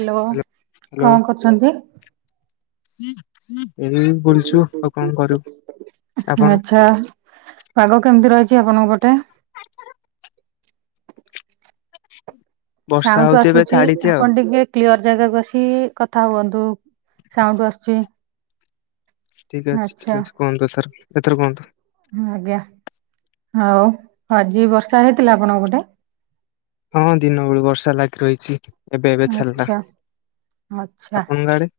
Hello କଣ କରୁଚନ୍ତି? ଏବେ ବି ବୁଲୁଛୁ ଆଉ କଣ କରିବୁ, ଆପଣ? କା ପାଗ କେମିତି ରହିଚି ଆପଣଙ୍କ ପଟେ? ବର୍ଷା ସାଉଣ୍ଡ ହଉଛି ଏବେ ଆସୁଚି ଛାଡିଛି ଆଉ ଆପଣ ଟିକେ କ୍ଲିଅର ଜାଗାକୁ ଆସିକି କଥା ହୁଅନ୍ତୁ ସାଉଣ୍ଡ ଆସୁଚି। ଠିକ୍ ଅଛି ଠିକ୍ ଅଛି କୁହନ୍ତୁ ଏଥର ଏଥର କୁହନ୍ତୁ। ଆଜ୍ଞା ଆଉ ଆଜି ବର୍ଷା ହେଇଥିଲା ଆପଣଙ୍କ ପଟେ? ହଁ ଦିନ ବେଳୁ ବର୍ଷା ଲାଗି ରହିଛି ଏବେ ଏବେ ଛାଡିଲା, ଆଚ୍ଛା ଆପଣଙ୍କ ଆଡେ?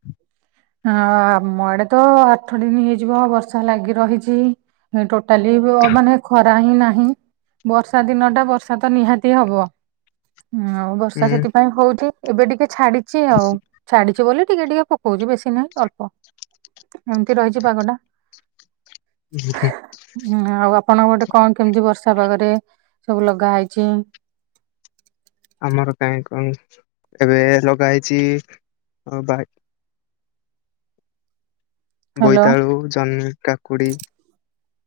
ହଁ ଆମ ଆଡେ ତ ଆଠ ଦିନି ହେଇଯିବ ବର୍ଷା ଲାଗି ରହିଚି। ଟୋଟାଲି ଅ ମାନେ ଖ ଖରା ହିଁ ନାହିଁ ବର୍ଷା ଦିନ ଟା ବର୍ଷା ତ ନିହାତି ହବ ଆଉ। ବର୍ଷା ହୁଁ ସେଥିପାଇଁ ହଉଚି ଏବେ ଟିକେ ଛାଡିଚି ଆଉ ଛାଡିଚି ବୋଲି ଟିକେ ଟିକେ ପକଉଚି ବେଶୀ ନାହିଁ ଅଳ୍ପ ଏମିତି ରହିଚି ପାଗଟା। [unintelligible] ହୁଁ ଆଉ ଆପଣଙ୍କ ପଟେ କଣ କେମିତି ବର୍ଷା ପାଗରେ ସବୁ ଲଗା ହେଇଛି? ଆମର କାଇଁ କଣ ଏବେ ଲଗା ହେଇଛି ଅ ବା- ହ୍ୟାଲୋ ବୋଇତାଳୁ, ଜହ୍ନି, କାକୁଡି।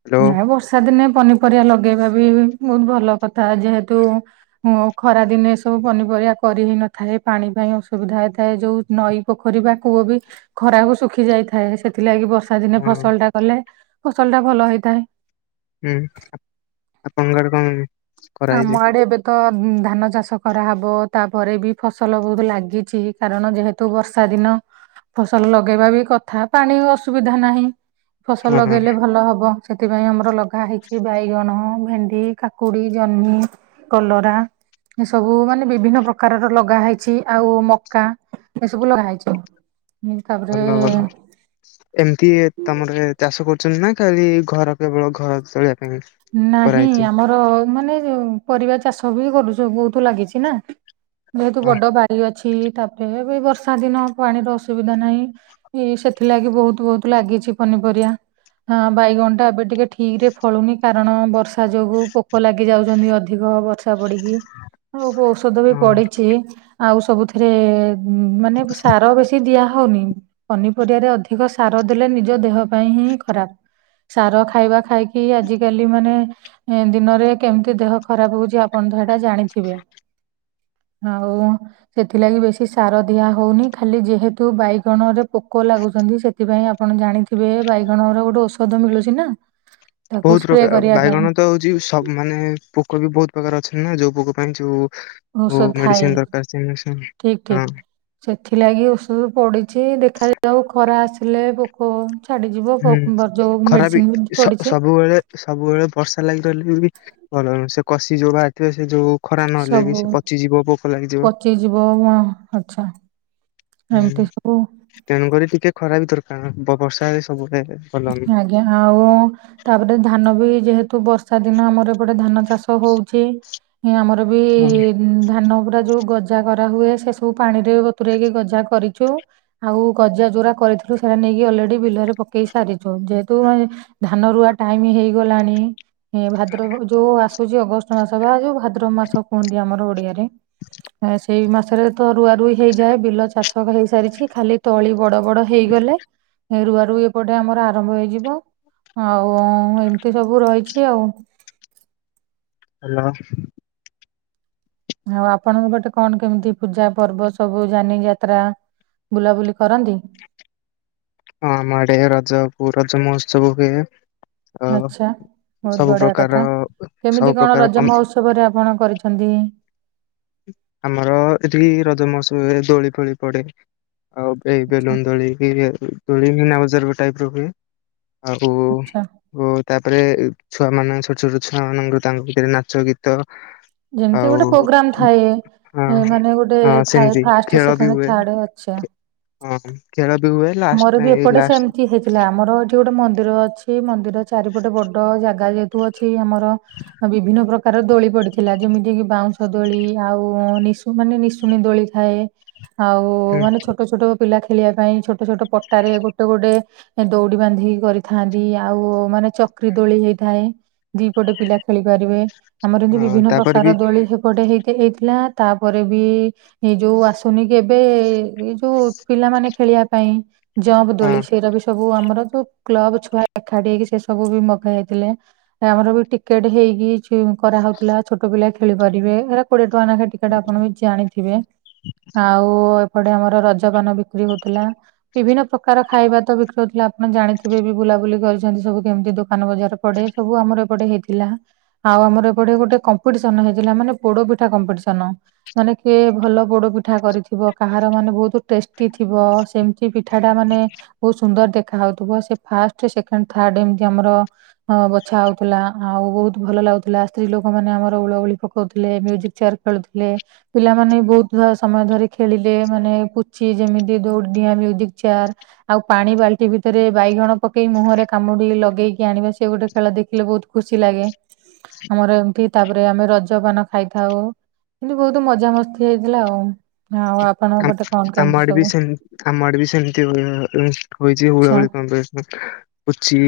ହ୍ୟାଲୋ ହେ ବର୍ଷା ଦିନେ ପନିପରିବା ଲଗେଇବା ବି ବହୁତ ଭଲ କଥା ଯେହେତୁ ହୁଁ ଖରା ଦିନେ ଏ ସବୁ ପନିପରିବା କରି ହେଇ ନଥାଏ ପାଣି ପାଇଁ ଅସୁବିଧା ହେଇଥାଏ ଯୋଉ ନଈ ପୋଖରୀ ବା କୂଅ ବି ଖରାକୁ ଶୁଖି ଯାଇଥାଏ ସେଥିଲାଗି ବ ବର୍ଷା ଦିନେ ହଁ ଫସଲ ଟା କଲେ ଫସଲ ଟା ଭଲ ହେଇଥାଏ। ହୁଁ ଆପଣଙ୍କ ଆଡ଼େ କଣ [unintelligible] ଆମ କରାହେଇଛି ଆଡେ଼ ଏବେ ତ ଧାନ ଚାଷ କରାହବ ତାପରେ ବି ଫସଲ ବହୁତ ଲାଗିଛି କାରଣ ଯେହେ ତୁ ବର୍ଷା ଦିନ ଫସଲ ଲଗେଇବା ବି କଥା ପାଣି ଅସୁବିଧା ନାହିଁ। ଫସଲ ହଁ ହଁ ଲଗେଇଲେ ଭଲ ହବ ସେଥିପାଇଁ ଆମର ଲଗା ହେଇଛି ବାଇଗଣ, ଭେଣ୍ଡି, କାକୁଡି ଜହ୍ନି, କଲରା। ଏ ସବୁ ମାନେ ବିଭିନ୍ନ ପ୍ରକାରର ଲଗା ହେଇଛି ଆଉ ମକା ଏ ସବୁ ଲଗା ହେଇଛି। ତାପରେ ଭଲ ଭଲ। ଏମତି ତମର ଚାଷ କରୁଛନ୍ତି ନା ଖାଲି ଘର କେବଳ ଘର ଚଳେଇବା ପାଇଁ ନାହିଁ କରାହେଇଛି? ଆମର ମାନେ ପରିବା ଚାଷ ବି କରୁଛ ବହୁତ ଲାଗିଛି ନା। ଯେହେତୁ ହଁ ବଡ଼ ବାଡ଼ି ଅଛି ତାପରେ ଏବେ ବର୍ଷା ଦିନ ପାଣିର ଅସୁବିଧା ନାହିଁ। ଇ ସେଥିଲାଗି ବୋହୁତ୍ ବୋହୁତ୍ ଲାଗିଛି ପନିପରିବା। ଆଁ ବାଇଗଣଟା ଏବେ ଟିକେ ଠିକ୍ ରେ ଫଳୁନି। କାରଣ ବର୍ଷା ଯୋଗୁ ପୋକ ଲାଗି ଯାଉଛନ୍ତି ଅଧିକ ବର୍ଷା ପଡି଼କି ଆଉ ବୋ ଓଷଧ ବି ହଁ ପଡ଼ିଛି ଆଉ ସବୁଥିରେ ମାନେ ସାର ବେଶୀ ଦିଆ ହଉନି। ପନିପରିବାରେ ଅଧିକ ସାର ଦେଲେ ନିଜ ଦେହ ପାଇଁ ହିଁ ଖରାପ। ସାର ଖାଇବା ଖାଇକି ଆଜିକାଲି ମାନେ ଦିନରେ କେମିତି ଦେହ ଖରାପ ହଉଚି ଆ ପଣ ତ ହେଇଟା ଜାଣିଥିବେ ଆଉ ସେଥିଲାଗି ବେଶି ସାର ଦିଆ ହଉନି ଖାଲି ଯେହେତୁ ବାଇଗଣରେ ପୋକ ଲାଗୁଚନ୍ତି ସେ ଥିପାଇଁ ଆପଣ ଜାଣିଥିବେ ବାଇଗଣର ଗୋଟେ ଔଷଧ ମିଳୁଚି ନା। ତାକୁ ବୋହୁତ ସ୍ପ୍ରେ ପ୍ରକାର କରିବା ପାଇଁ ବାଇଗଣ ତ ହୋଉଛି ତପ୍ ମାନେ ପୋକ ବି ବହୁତ ପ୍ରକାର ଅଛନ୍ତି ନା ଯୋଉ ପୋକ ପାଇଁ ଯୋଉ ଉ ଔଷଧ ଥାଏ ମେଡ଼ିସିନ୍ ଦରକାର ସେଇ ମେଡ଼ିସିନ୍ ଠିକ ଠିକ ହଁ। ସେଥିଲାଗି ଓଷଧ ପଡ଼ିଚି ଦେଖାଯାଉ ଖରା ଆସିଲେ ପୋକ ହୋଉ ଛାଡ଼ିଯିବ ହୁଁ ପୋକ୍ ଗ ଯୋଉ ଖରା ମେଡ଼ିସିନ୍ ବି ସ ପଡ଼ିଚି। ସବୁବେଳେ ସବୁବେଳେ ବର୍ଷା ଲାଗି ରହିଲେ ବି ଭଲ ନୁହଁ ସେ କଷି ଯୋଉ ବାହାରିଥିବେ ସେ ଯୋଉ ଖରା ନହେଲେ ବି ସବୁ ସେ ପଚିଯିବ ପୋକ ଲାଗିଯିବ ପଚିଯିବ ଅଁ ଗଛ। ହୁଁ ଏମତି ସବୁ। ତେଣୁକରି ଟିକେ ଖରା ବି ଦରକାର ବ ବର୍ଷା ହେଲେ ସବୁ ଟାଇମ୍ ରେ ଭଲ ନୁହଁ। ଏଁ ଆଉ ତାପରେ ଧାନ ବି ଯେହେତୁ ବର୍ଷା ଦିନ ଆମର ଏପଟେ ଧାନ ଚାଷ ହୋଉଚି। ଏଁ ଆମର ବି ନୁହଁ ଉଁ ଧାନ ପୁରା ଯୋଉ ଗଜା କରାହୁଏ ସେ ସବୁ ପାଣିରେ ବତୁରେଇକି ଗଜା କରିଚୁ। ଆଉ ଗଜା ଯୋଉରା କରିଥିଲୁ ସେରା ନେଇକି ଅଲ୍ରେଡି଼ ବିଲରେ ପକେଇ ସା ସାରିଚୁ ଯେହେତୁ ଧାନ ରୁଆ ଟାଇମ୍ ହେଇଗଲାଣି ଭାଦ୍ରବ ଯୋଉ ଆଶ ହୋଉଚି ଅଗଷ୍ଟ ମାସ ବା ଯୋଉ ଭାଦ୍ରବ ମାସ କୁହନ୍ତି ଆମର ଓଡ଼ିଆରେ। ଏ ସେଇ ମାସରେ ତ ରୁଆ ରୁଇ ହେଇଯାଏ ବିଲ ଚାଷ ହେଇସାରିଛି ଖାଲି ତଳି ବଡ଼ ବଡ଼ ହେଇଗଲେ ରୁଆ ରୁଇ ପଟେ ଆମର ଆରମ୍ଭ ହେଇଯିବ ଆଉ ଏମିତି ସବୁ ରହିଛି ଆଉ। ହ୍ୟାଲୋ। ଆଉ ଆପଣଙ୍କ ପଟେ କଣ କେମିତି ପୂଜା ପର୍ବ ସବୁ ଯାନି ଯାତ୍ରା? ବୁଲାବୁଲି କରନ୍ତି। ହଁ ଆମ ଆଡ଼େ ରଜକୁ ରଜ ମହୋତ୍ସବ ହୁଏ। ଅ ଆଚ୍ଛା ବୋହୁତ ସବୁ ବଢ଼ିଆ ପ୍ରକାର କଥା ସବୁ କେମିତି କଣ ପ୍ରକାର ରଜ କମ୍- ମହୋତ୍ସବରେ ଆପଣ କରିଛନ୍ତି? ଆମର ଏଠି ରଜମହୋତ୍ସବରେ ଦୋଳି ଫୋଳି ପଡ଼େ। ଆଉ ଏଇ ଆଚ୍ଛା ବେଲୁନ ଦୋଳିକି ଦୋଳି ମିନା ବଜାର ଟାଇପ୍ ର ହୁଏ। ଆଉ ଆଚ୍ଛା ଉ ତାପରେ ଛୁଆ ମାନ ଛୋଟ ଛୋଟ ଛୁଆ ମାନଙ୍କ ତାଙ୍କ ଭିତରେ ନାଚ ଗୀତ ଯେମିତି ଆଉ ଗୋଟେ ପୋଗ୍ରାମ ଥାଏ ହଁ ମାନେ ଗୋଟେ ହଁ ଥାଏ ସେମିତି ଫାଷ୍ଟ, ଖେଳ ବି ସେକେଣ୍ଡ, ହୁଏ ଥାର୍ଡ଼ ଆଚ୍ଛା। ହଁ ଖେଳ ବି ହୁଏ ଲାଷ୍ଟା ଏଇ ଲାଷ୍ଟ ହେଲେ ଆମର ଏଠି ଗୋଟେ ମନ୍ଦିର ଅଛି ମନ୍ଦିର ଚାରିପଟେ ବଡ଼ ଜାଗା ଯେହେତୁ ଅଛି ଆମର ବିଭିନ୍ନ ପ୍ରକାର ଦୋଳି ପଡିଥିଲା ଯେମିତି କିି ବାଉଁଶ ଦୋଳି ଆଉ ନିସ୍ ମାନେ ନିଶୁଣି ଦୋଳି ଥାଏ ଆଉ ହୁଁ ମାନେ ଛୋଟ ଛୋଟ ପିଲା ଖେଳିବା ପାଇଁ। ଛୋ ଛୋଟ ଛୋଟ ପଟାରେ ଗୋଟେ ଗୋଟେ ଦୌଡି ବାନ୍ଧିକି କରିଥାନ୍ତି ଆଉ ମାନେ ଚକ୍ରୀ ଦୋଳି ହେଇଥାଏ। ଦିପଟେ ପିଲା ଖେଳି ପାରିବେ ଆମରବି ହଁ ବିଭିନ୍ନ ତାପରେ ପ୍ରକାର ବି ଦୋଳି ଗୋଟେ ହେଇ ହେଇଥିଲା ତାପରେ ବି ଏଇ ଯୋଉ ଆସୁନି କି ଏବେ ଏଇ ଯୋଉ ପିଲାମାନେ ଖେଳିବା ପାଇଁ। ଜମ୍ପ ହଁ ଦୋଳି ସେଇରା ବି ସବୁ ଆମର ଯୋଉ କ୍ଲବ୍ ଛୁଆ ଏକାଠି ହେଇକି ସେ ସବୁ ବି ମଗା ହେଇଥିଲା। ତାପରେ ବି ଟିକେଟ ହେଇକି କରାହଉଥିଲା ଛୋଟ ପିଲା ଖେଳିପାରିବେ ହେରା କୋଡିଏ ଟଙ୍କା ନେଖା ଟିକେଟ ଆପଣ ବି ଜାଣିଥିବେ। ଆଉ ଏପଟେ ଆମର ରଜପାନ ବିକ୍ରି ହଉଥିଲା। ବିଭିନ୍ନ ପ୍ରକାର ଖାଇବା ତ ବିକ୍ରି ହଉଥିଲା ଆପଣ ଜାଣିଥିବେ ବି ବୁଲାବୁଲି କରିଛନ୍ତି ସବୁ କେମିତି ଦୋକାନ ବଜାର ପଡେ। ସବୁ ଆମର ଏପଟେ ହେଇଥିଲା। ଆଉ ଆମର ଏପଟେ ଗୋଟେ କମ୍ପିଟିସନ ହେଇଥିଲା, ମାନେ ପୋଡ ପିଠା କମ୍ପିଟିସନ। ମାନେ କିଏ ଭଲ ପୋଡ ପିଠା କରିଥିବ କାହାର ମାନେ ବହୁତ ଟେଷ୍ଟି ଥିବ, ସେମତି ପିଠା ଟା ମାନେ ବହୁତ ସୁନ୍ଦର ଦେଖାହଉଥିବ, ସେ ଫାଷ୍ଟ ସେକେଣ୍ଡ ଥାର୍ଡ ଏମିତି ଆମର ବଛା ହଉଥିଲା, ଆଉ ବହୁତ ଭଲ ଲାଗୁଥିଲା। ସ୍ତ୍ରୀ ଲୋକମାନେ ଆମର ହୁଳହୁଳି ପକଉଥିଲେ ମ୍ୟୁଜିକ ଚେୟାର ଖେଳୁଥିଲେ। ପିଲାମାନେ ବହୁତ ସମୟ ଧରି ଖେଳିଲେ ମାନେ ପୁଚି ଯେମିତି ଦୌଡିଡିଆଁ, ମ୍ୟୁ ଚେୟାର। ଆଉ ପାଣି ବାଲ୍ଟି ଭିତରେ ବାଇଗଣ ପକେଇ ମୁହଁରେ କାମୁଡି ଲଗେଇକି ଆଣିବା ସେ ଗୋଟେ ଖେଳ ଦେଖିଲେ ବହୁତ୍ ଖୁସି ଲାଗେ ଆମର ଏମତି। ତାପରେ ଆମେ ରଜପାନ ଖାଇଥାଉ। କିନ୍ତୁ ବହୁତ ମଜାମସ୍ତି ହେଇଥିଲା ଆଉ। ଆପଣଙ୍କ ପଟେ କଣ ଆଚ୍ଛା ଆମ କେମିତି ଆଡ଼େ ବି ସବୁ ସେମ୍ ଆମଆଡ଼େ ବି ସେମତି ହୁଏ ହୋଇଛି ଆଛା ହୁଳହୁଳି କମ୍ପିଟିସନ୍। ପୁଚି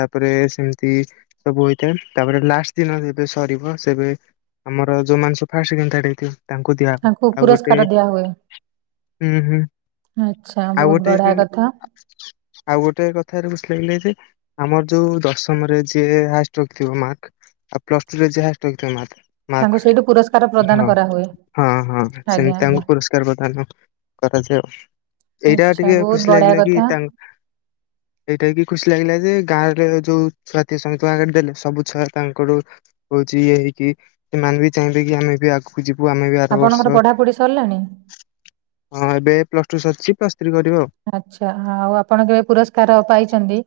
ତାପରେ ସେମିତି ସବୁ ହୋଇଥାଏ। ତାପରେ ଲାଷ୍ଟ ଦିନ ଯେବେ ସରିବ ସେବେ ଆମର ଯୋଉମାନେ ସବୁ ଫାଷ୍ଟ, ସେକେଣ୍ଡ, ଥାର୍ଡ ହେଇଥିବେ ତାଙ୍କୁ ଦିଆହବ। ଆଉ ଗୋଟେ ପୁରସ୍କାର ଦିଆ ହୁଏ। ହୁଁ ହୁଁ ଆଚ୍ଛା ଆଉ ବହୁତ ଗୋଟେ ବଢିଆ କଥା ଆଉ ଗୋଟେ କଥାରୁ ଖୁସୀ ଲାଗିଲା ଯେ ଆମର ଯୋଉ ଦଶମରେ ଯିଏ ହାଏଷ୍ଟ ରଖିଥିବ ମାର୍କ। ଆଉ ପ୍ଲସ ଟୁ ରେ ଯିଏ ହାଏଷ୍ଟ ରଖିଥିବ ମାର୍କ। ତାଙ୍କୁ ସେଇଠୁ ପୁରସ୍କାର ମାର୍କ ପ୍ରଦାନ କରାହୁଏ ହଁ ହଁ ହଁ ଆଜ୍ଞା ସେମିତି ଆଜ୍ଞା। ତାଙ୍କୁ ପୁରସ୍କାର ପ୍ରଦାନ କରାଯାଏ ଆଉ। ଏଇଟା ଆଚ୍ଛା ଟିକେ ବହୁତ ଖୁସୀ ବଢିଆ ଲାଗିଲା କି କଥା ତାଙ୍କ ଏଇଟା କି ଖୁସୀ ଲାଗିଲା ଯେ ଗାଁ ରେ ଯୋଉ ଛୁଆଥିବେ ସମସ୍ତଙ୍କ ଆଗରେ ଦେଲେ ସବୁ ଛୁଆ ତାଙ୍କର ହଉଛି ଇଏ ହେଇକି, ସେମାନେ ବି ଚାହିଁବେ କି ଆମେ ବି ଆଗକୁ ଯିବୁ ଆମେ ବି ଆର ବର୍ଷ ପୁରି ସରିଲାଣି? ହଁ ଏବେ ପ୍ଲସ୍ ଟୁ ସରିିଛି ପ୍ଲସ୍ ଥ୍ରୀ କରିବ ଆଉ। ଆଚ୍ଛା, ଆଉ ଆପଣ କେବେ ପୁରସ୍କାର ପାଇଛନ୍ତି?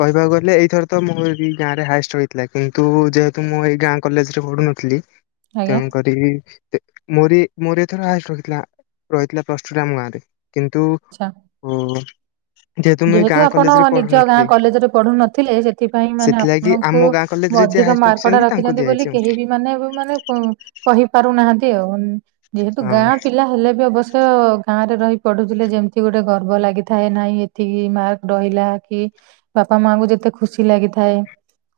କହିବାକୁ ଗଲେ ଏଇଥର ତ ମୋର ଏଇ ଗାଁ ରେ ହାଏଷ୍ଟ ହେଇଥିଲା, କିନ୍ତୁ ଯେହେତୁ ମୁଁ ଏଇ ଗାଁ କଲେଜ ରେ ପଢୁନ ଥିଲି, ଆଜ୍ଞା ତେଣୁକରି ମୋରି ମୋର ଏଥର ହାଏଷ୍ଟ ରଖିଥିଲା ରହିଥିଲା ପ୍ଲସ ଟୁରେ ଆମ ଗାଁରେ। କିନ୍ତୁ ଆଚ୍ଛା। ଯେହେତୁ ମୁଁ ଏ ଗାଁ ଆପଣ କଲେଜ ରେ ନିଜ ପଢୁନଥିଲି। ଗାଁ କଲେଜରେ ପଢୁ ନଥିଲେ, ସେଥିପାଇଁ ମାନେ ସେଥିଲାଗି ଆପଣଙ୍କୁ ଆମ ଗାଁ କଲେଜରେ ଯିଏ ଅଧିକ ହାଏଷ୍ଟ ମାର୍କଟା ତାଙ୍କୁ ରଖିଛନ୍ତି ବୋଲି, ଦିଆଯାଇଛି କେହି ବି ମାନେ ଏବେ ମାନେ କହିପାରୁନାହାନ୍ତି ଆଉ। ଯେହେତୁ ଆଉ ଗାଁ ପିଲା ହେଲେ ବି ଅବଶ୍ୟ ଗାଁ ରେ ରହି ପଢୁଥିଲେ ଯେମିତି ଗୋଟେ ଗର୍ବ ଲାଗିଥାଏ। ନାଇଁ ଏତ୍ ଏତିକି ମାର୍କ ରହିଲା କି ବାପା ମାଙ୍କୁ ଯେତେ ଖୁସି ଲାଗିଥାଏ।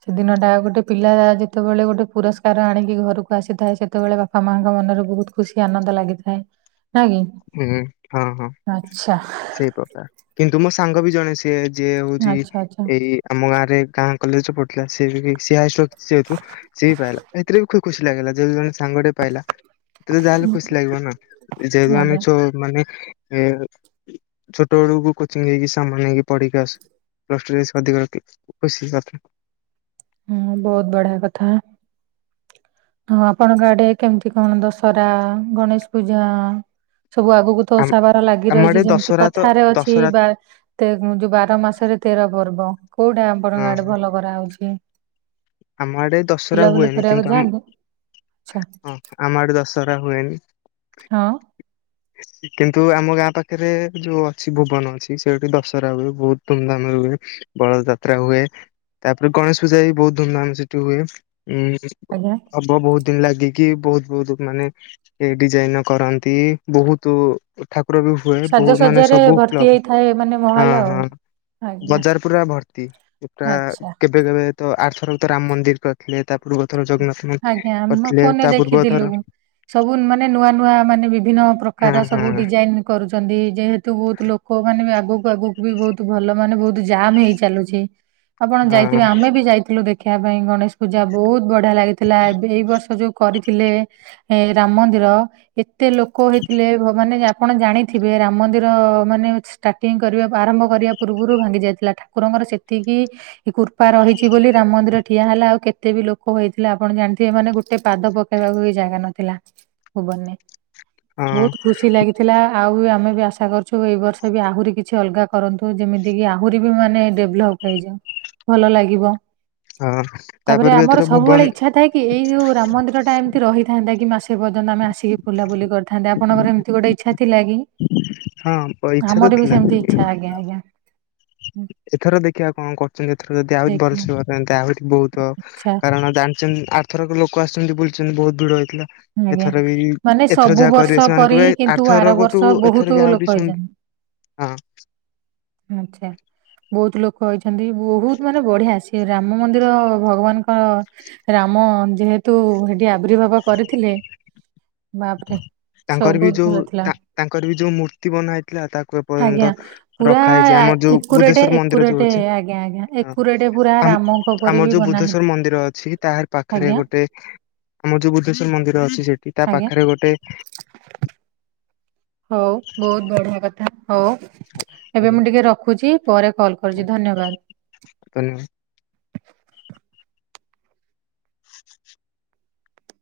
ସେଦିନ ଟା ଗୋଟେ ପିଲା ଯେତେବେଳେ ଗୋଟେ ପୁରସ୍କାର ଆଣିକି ଘରକୁ ଆସିଥାଏ। ସେତେବେଳେ ବାପା ବାପା ମାଙ୍କ ମନରେ ବହୁତ ଖୁସି ଆନନ୍ଦ ଲାଗିଥାଏ। ନା କି ହୁଁ, ହଁ ହଁ ଆଚ୍ଛା ସେଇ ପ୍ରକାର। କିନ୍ତୁ ମୋ ସାଙ୍ଗ ବି ଜଣେ ସିଏ ଯିଏ ହଉଚି, ଆଚ୍ଛା ଆଚ୍ଛା ଏଇ ଆମ ଗାଁରେ ଗାଁ କଲେଜ ରେ ପଢୁଥିଲା ସିଏ ହାଏଷ୍ଟ ସିଏ ବି ପାଇଲା, ଏଥିରେ ବି ଖୁସି ଲାଗିଲା ଯେହେତୁ ଜଣେ ସାଙ୍ଗଟେ ପାଇଲା ତ ଯାହେଲେ ଖୁସି ଲାଗିବ ନା, ଯେହେତୁ ଆମେ ଆଜ୍ଞା ଛୋ ମାନେ ଏ ଛୋଟ ବେଳୁ କୋଚିଂ ହେଇକି ସାଙ୍ଗ ହେଇକି ପଢିକି ଆସୁ। [inaudible] ହୁଁ ବହୁତ୍ ବଢିଆ କଥା। ଆଉ ଆପଣଙ୍କ ଆଡେ କେମିତି କଣ ଦଶହରା ଗଣେଶ ପୂଜା? ସବୁ ଆଗକୁ ତ ଆମ ଓଷା ବାର ଲାଗି ଆମ ରହିଛି ଆଡେ ଯେମିତି ଦଶହରା ତ କଥାରେ ଅଛି। ଦଶହରା ବା ଯୋଉ ବାର ମାସରେ ତେର ପର୍ବ କୋଉଟା ହଁ ଆପଣଙ୍କ ଆଡେ ହଁ ଭଲ କରାଯାଉଛି? ଆମ ଆଡେ ଦଶହରା ହୁଏନି। କରିବାକୁ କିନ୍ତୁ ଯାଆନ୍ତି ଆଚ୍ଛା ଆମ ଆମ ଆଡେ ଦଶହରା ହୁଏନି। ହଁ। କିନ୍ତୁ ଆମ ଗାଁ ପାଖରେ ଯୋଉ ଅଛି ଭୁବନ ଅଛି ସେଇଠି ଦଶହରା ହୁଏ, ବହୁତ ଧୁମଧାମ ରେ ହୁଏ। ଦୋଳ ଯାତ୍ରା ହୁଏ, ତାପରେ ଗଣେଶ ପୂଜା ବି ବହୁତ ଧୁମଧାମ୍ ସେଠି ହୁଏ। ଉଁ ଆଜ୍ଞା। ହବ ବହୁତ ଦିନ ଲାଗିକି, ବହୁତ ବହୁତ ମାନେ ଏ ଡିଜାଇନ କରନ୍ତି, ବହୁତ ଠାକୁର ବି ହୁଏ ବହୁତ୍ ମାନେ ସାଜସଜ୍ଜାରେ ଭର୍ତ୍ତି ସବୁ୍କ୍ଲବ୍ ହେଇଥାଏ ମାନେ ହଁ ମହଲ ଆଉ ହଁ। ଆଜ୍ଞା ବଜାର ପୁରା ଭର୍ତ୍ତି, ଏ କା ଆଚ୍ଛା। ଏବେ କେବେ ତ ଆରଥରତ ରାମ ମନ୍ଦିର ପାଖେ ତା ପୂର୍ବ ଥର ଜଗନ୍ନାଥ ମନ୍ଦିର ଆଜ୍ଞା, ଆମେ କରିଥିଲେ ଫୋନରେ ତା ପୂର୍ବ ଥର ଦେଖିଥିଲୁ। ସବୁ ମାନେ ନୂଆ ନୂଆ ମାନେ ବିଭିନ୍ନ ହଁ ପ୍ରକାର ହଁ ସବୁ ଡିଜାଇନ୍। କରୁଚନ୍ତି, ଯେହେତୁ ବହୁତ ଲୋକମାନେ ବି ଆଗକୁ ଆଗକୁ ବି ବହୁତ ଭଲ ମାନେ ବହୁତ ଜାମ୍ ହେଇ ଚାଲୁଛି, ଆପଣ ହଁ ଯାଇଥିବେ, ଆମେ ବି ଯାଇଥିଲୁ ଦେଖ୍ ଦେଖିବା ପାଇଁ ଗଣେଶ ପୂଜା ବହୁତ ବଢିଆ ଲାଗେ। ଥିଲା ଏବେ ଏଇ ବର୍ଷ ଯୋଉ କରିଥିଲେ ଏ ରାମ ମନ୍ଦିର କେତେ ଲୋକ ହେଇଥିଲେ, ଭବାନି ଯାନ୍ ଆପଣ ଜାଣିଥିବେ ରାମ ମନ୍ଦିର ମାନେ ଷ୍ଟାର୍ଟିଂ କରିବା ଆରମ୍ଭ କରିବା ପୂର୍ବରୁ ଭାଙ୍ଗି ଯାଇଥିଲା। ଠାକୁରଙ୍କର ସେ ସେତିକି କୃପା ରହିଛି ବୋଲି ରାମ ମନ୍ଦିର ଠିଆ ହେଲା ଆଉ କେତେ ବି ଲୋକ ହେଉଥିଲେ। ଥିଲା ଆପଣ ଜାଣିଥିବେ ମାନେ ଗୋଟେ ପାଦ ପକେଇବାକୁ ବି ଜାଗା ନଥିଲା, ଭୁବନରେ। ହଁ ବହୁତ୍ ଖୁସି ଲାଗେ। ଥିଲା ଆଉ ଆମେ ବି ଆଶା କରୁଚୁ ଏବର୍ଷ ବି ଆହୁରି କିଛି ଅଲଗା କରନ୍ତୁ, ଯେମିତିକି ଆହୁରି ବି ମାନେ ଡେଭଲପ୍ ହେଇଯାଉ ଭଲ ଲାଗିବ। ହଁ ତାପରେ ବି ଆମର ଏଥର ସବୁବେଳେ ଭୁବନ ଇଚ୍ଛା ଥାଏ କି ଏଇ ଯୋଉ ରାମ ମନ୍ଦିରଟା ଏମିତି ରହିଥାନ୍ତା, କି ମାସେ ପର୍ଯ୍ୟନ୍ତ ଆମେ ଆସିକି ବୁଲାବୁଲି କରିଥାନ୍ନ୍ତି ଆପଣଙ୍କର ହେମତି ଗୋଟେ ଇଚ୍ଛା ଥିଲା କି? ହଁ ପ- ଇଚ୍ଛା ତ ଆମର ବି ଥିଲା ସେମିତି ଛା ଆଜ୍ଞା ଆଜ୍ଞା। ଏଥର ଦେଖିଆ କଣ କରୁଚନ୍ତି ଏଥର ଯଦି ଆହୁରି ଦେଖିବା ଭଲସ ଆହୁରି ବୋହୁତ ଇଚ୍ଛା କାରଣ ଜାଣ ଛନ୍ ଆରଥରକ ଲୋକ ଆସଚନ୍ତି ବୁଲଚନ୍ତି ବୋହୁତ ଭିଡ ହେଇଥିଲା। ଆଜ୍ଞା ଏଥର ବି ମାନେ ଏଥର ସବୁ ଯାହା ବର୍ଷ କରିବେ ସେମାନେ ପରି କହିବେ ଏଇ କିନ୍ତୁ ଆର ଥରକଠୁ ବର୍ଷ ବହୁତ ଏଥର ବି ଲୋକ ଆହୁରି ସୁନ ହେଇଛନ୍ତି। ହଁ। ଆଛା ବୋହୁତ ଲୋକ ହେଇଛନ୍ତି ବୋହୁତ ମାନେ ବଢିଆ ଆସି ଏ ରାମ ମନ୍ଦିର ଭଗବାନଙ୍କ ରାମ ଯେହେତୁ ଆବ୍ରିଭାବ କରିଥିଲେ ବାପରେ। ସବୁ ତାଙ୍କର ବି ବହୁତ ଯୋଉ ଭଲ ଥିଲା ତା ତାଙ୍କର ବି ଯୋଉ ମୂର୍ତ୍ତି ବନା ହେଇଥିଲା ତାକୁ ଆଜ୍ଞା। ଏପର୍ଯ୍ୟନ୍ତ ର ପୁରା ରଖାହେଇଚି ଆମର ଯୋଉ ଏକୁରେଟ ବୁଧେଶ୍ଵର ମନ୍ଦିର ଏକୁରେଟ ଯୋଉ ଅଛି ଆଜ୍ଞା ଆଜ୍ଞା ହଁ ଏକୁରେଟ ପୁରା ଆମ୍ ରାମଙ୍କ ପରି ବି ଆମର ଯୋଉ ବନା ବୁଦ୍ଧେଶ୍ଵର ହେଇଥିଲା ମନ୍ଦିର ଅଛି ତାହାର ପାଖରେ ଆଜ୍ଞା ଗୋଟେ ଏ ଆମ ଯୋଉ ବୁଦ୍ଧେଶ୍ବର ମନ୍ଦିର ଅଛି ସେଠି ତା ଆଜ୍ଞା ପାଖରେ ଗୋଟେ ହୋଉ ବୋହୁତ ବଢିଆ କଥା ହୋଉ ଏବେ ଆଜ୍ଞା ମୁଁ ଟିକେ ରଖୁଚି ପରେ କଲ୍ କରୁଚି ଧନ୍ୟବାଦ। ତିନସ